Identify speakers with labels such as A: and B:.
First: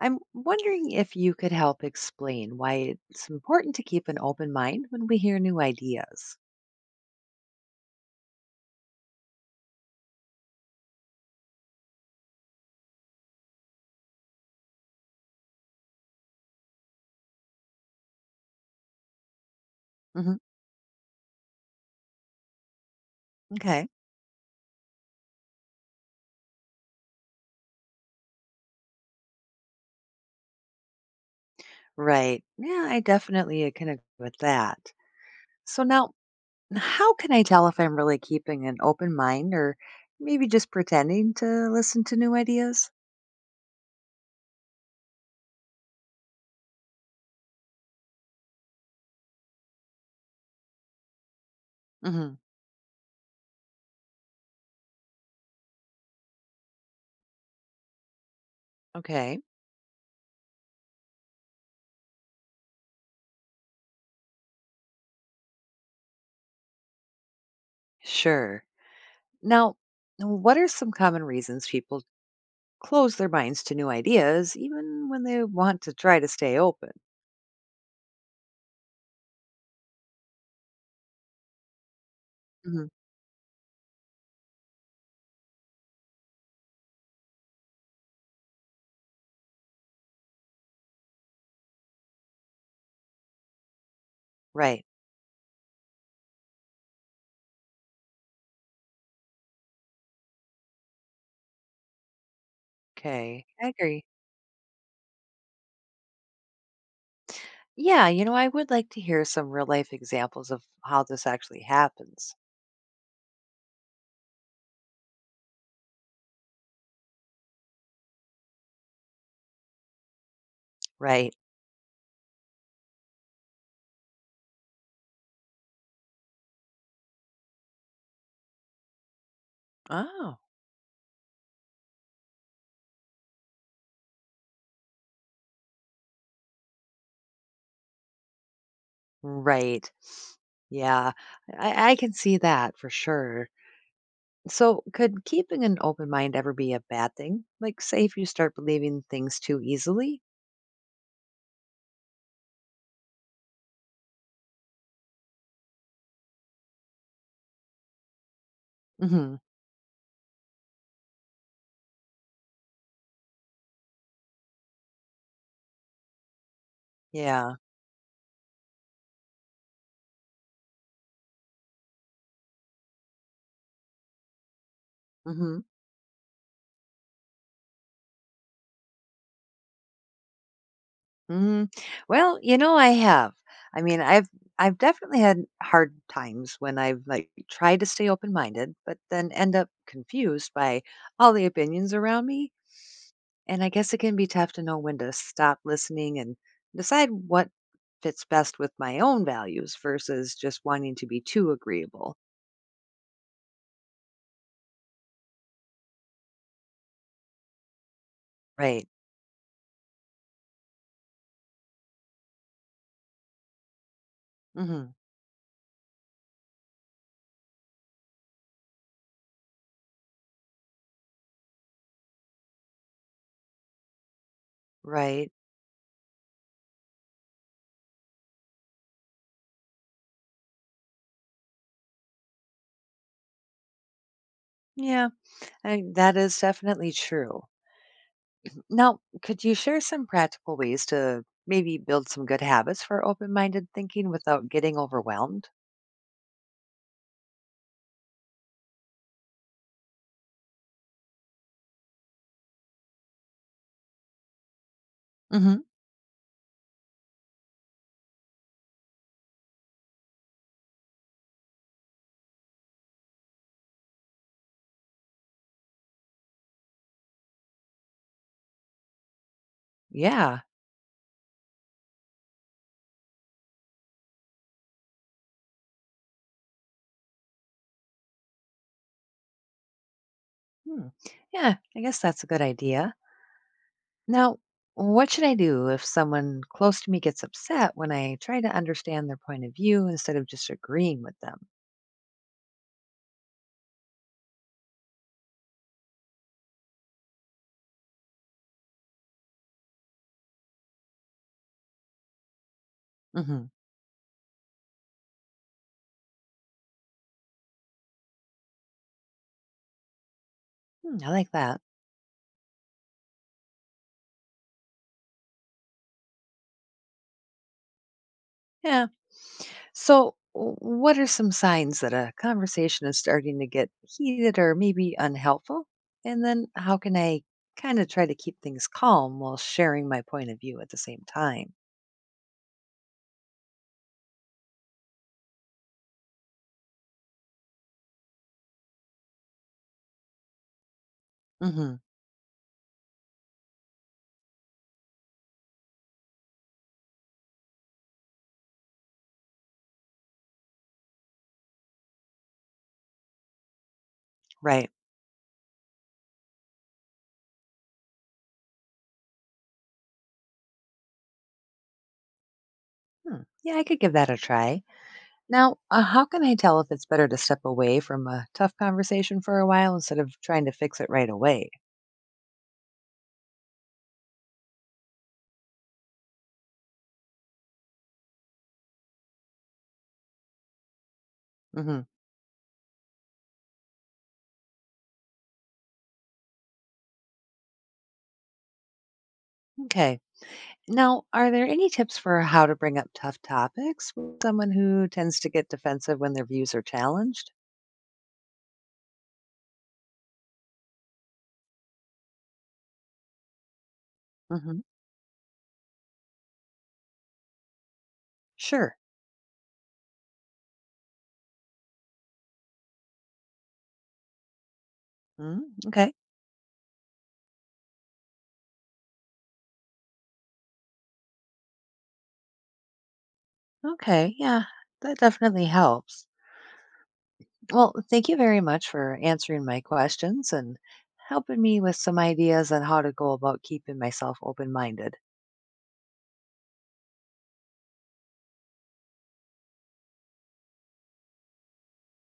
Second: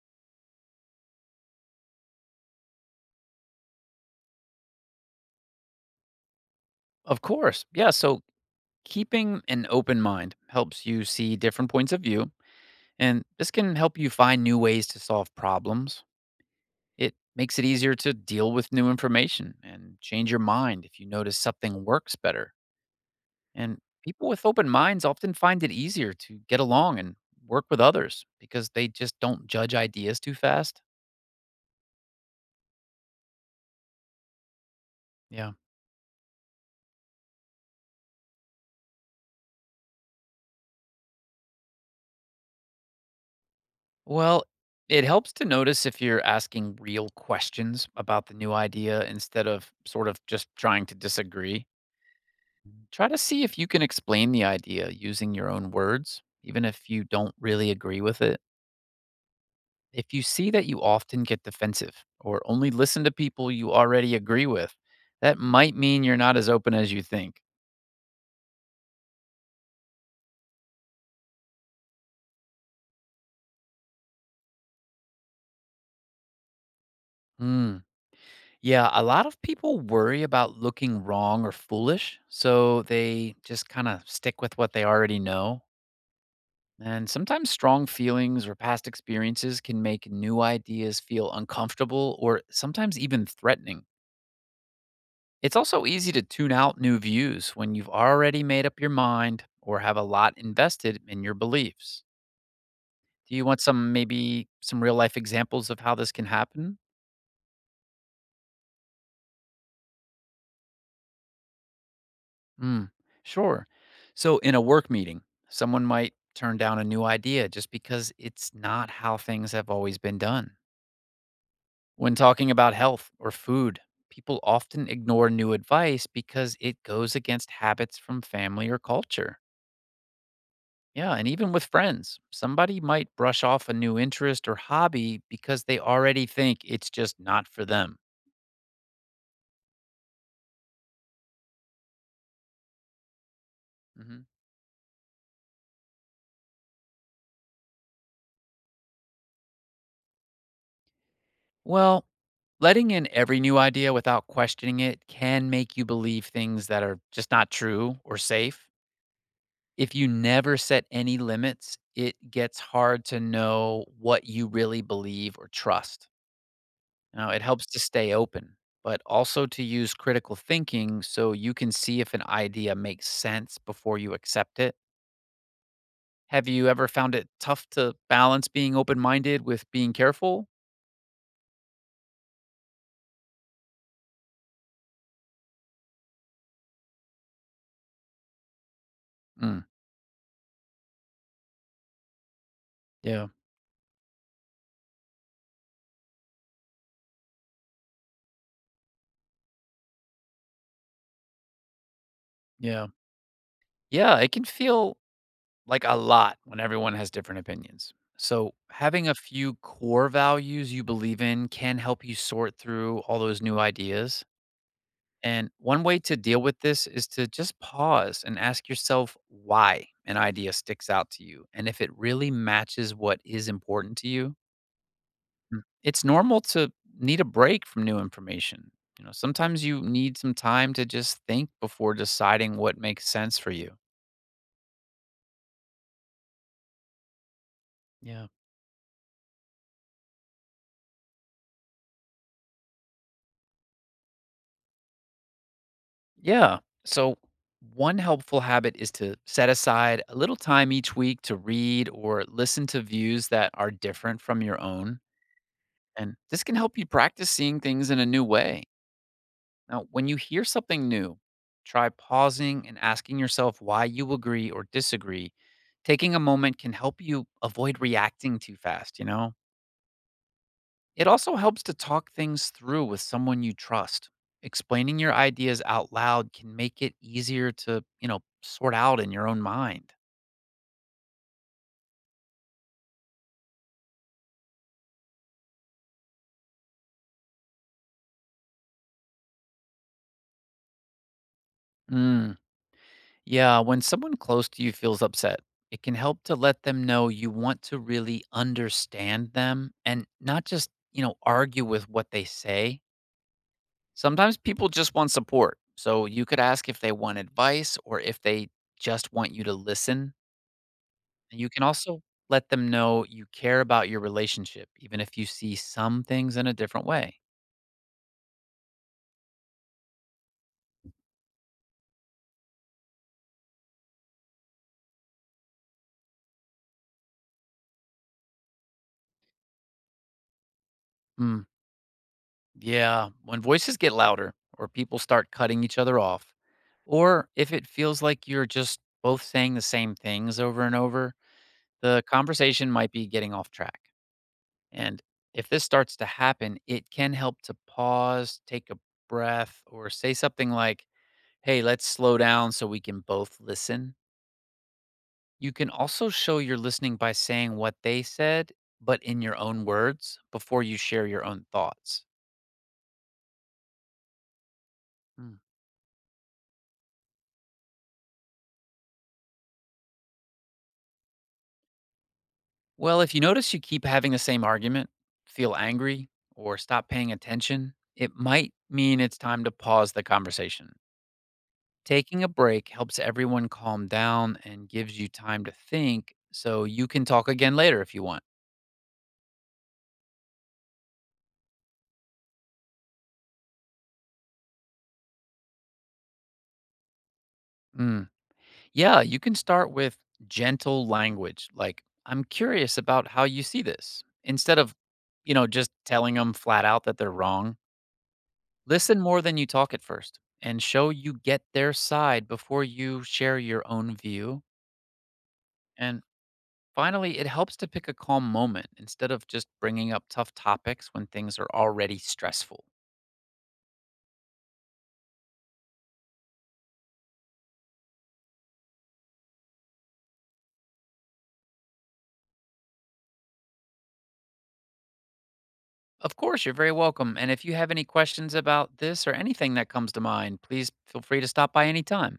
A: I'm wondering if you could help explain why it's important to keep an open mind when we hear new ideas.
B: Of course. Yeah. So keeping an open mind helps you see different points of view, and this can help you find new ways to solve problems. It makes it easier to deal with new information and change your
A: Hmm.
B: mind if you notice something works better. And
A: Okay.
B: people with open minds often find it easier to get along and work with others because they just don't judge ideas too fast.
A: Right. Yeah, I definitely can agree with that.
B: Yeah.
A: So now, how can I tell if I'm really keeping an open mind or maybe just pretending to listen to new ideas?
B: Well, it helps to notice if you're asking real questions about the new idea instead of sort of just trying to disagree.
A: Hmm.
B: Try to see if you can explain the idea using your own words, even if you don't really agree with it.
A: Okay.
B: If you see that you often get defensive or only listen to people you already agree with, that might mean you're not as open as you think.
A: Sure. Now, what are some common reasons people close their minds to new ideas even when they want to try to stay open?
B: Hmm. Yeah, a lot of people worry about looking wrong or foolish, so
A: Hmm.
B: they just kind of stick with what they already know. And sometimes strong feelings or past experiences can make new ideas feel uncomfortable or sometimes even threatening.
A: Right.
B: It's also easy to tune out new views when you've already made up your mind or have a lot invested in your beliefs. Do you
A: Okay,
B: want
A: I
B: some,
A: agree.
B: maybe some real life examples of how this can happen?
A: Yeah, I would like to hear some real life examples of how this actually happens.
B: Hmm, sure. So, in a work meeting, someone might turn down a new idea just because it's not how things have always been done.
A: Right.
B: When talking about health or food, people often ignore new advice because it goes against habits from family or culture.
A: Oh,
B: Yeah, and even with friends, somebody might brush off a new interest or hobby because they already think it's just not for them.
A: right. Yeah, I can see that for sure.
B: Mhm.
A: So, could keeping an open mind ever be a bad thing? Like, say, if you start believing things too easily?
B: Well, letting in every new idea without questioning it can make you believe things that are just not true or safe.
A: Hmm.
B: If you never set any limits, it gets hard to know what you really believe or trust. You know, it
A: Yeah.
B: helps to stay open, but also to use critical thinking so you can see if an idea makes sense before you accept it.
A: Hmm.
B: Have you ever found it tough to balance being open minded with being careful?
A: Hmm. Well, I have. I mean, I've definitely had hard times when I've like tried to stay open minded, but then end
B: Mm,
A: up confused by all the opinions around me.
B: yeah,
A: And I guess it can be tough to know when to stop listening and decide what fits best with my own values versus just wanting to be too agreeable.
B: yeah. Yeah, it can feel like a lot when everyone has different opinions. So,
A: Right.
B: having a few core values you believe in can help you sort through all those new ideas.
A: Hmm.
B: And one way to deal with this is to just pause and ask yourself why an idea sticks out to you and if it really matches what is important to you.
A: Right.
B: Mm. It's normal to need a break from new information. You know, sometimes you need some time to just think before deciding what makes sense for you.
A: Yeah, that is definitely true.
B: Yeah.
A: Now, could you share some practical ways to maybe build some good habits for open minded thinking without getting overwhelmed?
B: Yeah. So, one helpful habit is to set aside a little time each week to read or listen to views that are different from your own.
A: Hmm.
B: And this can help you practice seeing things in a new way. Now, when you hear something new, try pausing and asking yourself why you agree or disagree. Taking a moment can help you avoid reacting too fast,
A: Yeah.
B: It also helps to talk things through with someone you trust. Explaining your ideas out loud can make it easier to sort out in your own mind.
A: Hmm, yeah, I guess that's a good idea. Now, what should I do if someone close to me gets upset when I try to understand their point of view instead of just agreeing with them?
B: Mm. Yeah, when someone close to you feels upset, it can help to let them know you want to really understand them and not just, argue with what they say.
A: Mm-hmm.
B: Sometimes people just want support. So you could ask if they want advice or if they just want you to listen,
A: I like
B: and you
A: that.
B: can also let them know you care about your relationship, even if you see some things in a different way.
A: Yeah. So, what are some signs that a conversation is starting to get heated or maybe unhelpful? And then, how can I kind of try to keep things calm while sharing my point of view at the same
B: Mm,
A: time?
B: yeah. When voices get louder or people start cutting each other off, or if it feels like you're just both saying the same things over and over,
A: Hmm.
B: the conversation might be getting off track. And if this starts to happen, it can help to pause, take a breath, or say something like, "Hey, let's slow down so we can both listen."
A: Right.
B: You can also show you're listening by saying what they said, but in your own words before you share your own thoughts.
A: Hmm, yeah, I could give that a try.
B: Hmm.
A: Now, how can I tell if it's better to step away from a tough conversation for a while instead of trying to fix it right away?
B: Well, if you notice you keep having the same argument, feel angry, or stop paying attention, it might mean it's time to pause the conversation.
A: Hmm.
B: Taking a break helps everyone calm down and gives you time to think so you can talk again later if you want.
A: Okay. Now, are there any tips for how to bring up tough topics with someone who tends to get defensive when their views are challenged?
B: Mm. Yeah, you can start with gentle language, like, "I'm curious about how you see this," instead
A: Hmm.
B: of, just telling them flat out that they're wrong.
A: Sure.
B: Listen more than you talk at first and show you get their side before you share your own view.
A: Mm. Okay.
B: And finally, it helps to pick a calm moment instead of just bringing up tough topics when things are already stressful.
A: Okay, yeah, that definitely helps. Well, thank you very much for answering my questions and helping me with some ideas on how to go about keeping myself open minded.
B: Of course, you're very welcome. And if you have any questions about this or anything that comes to mind, please feel free to stop by anytime.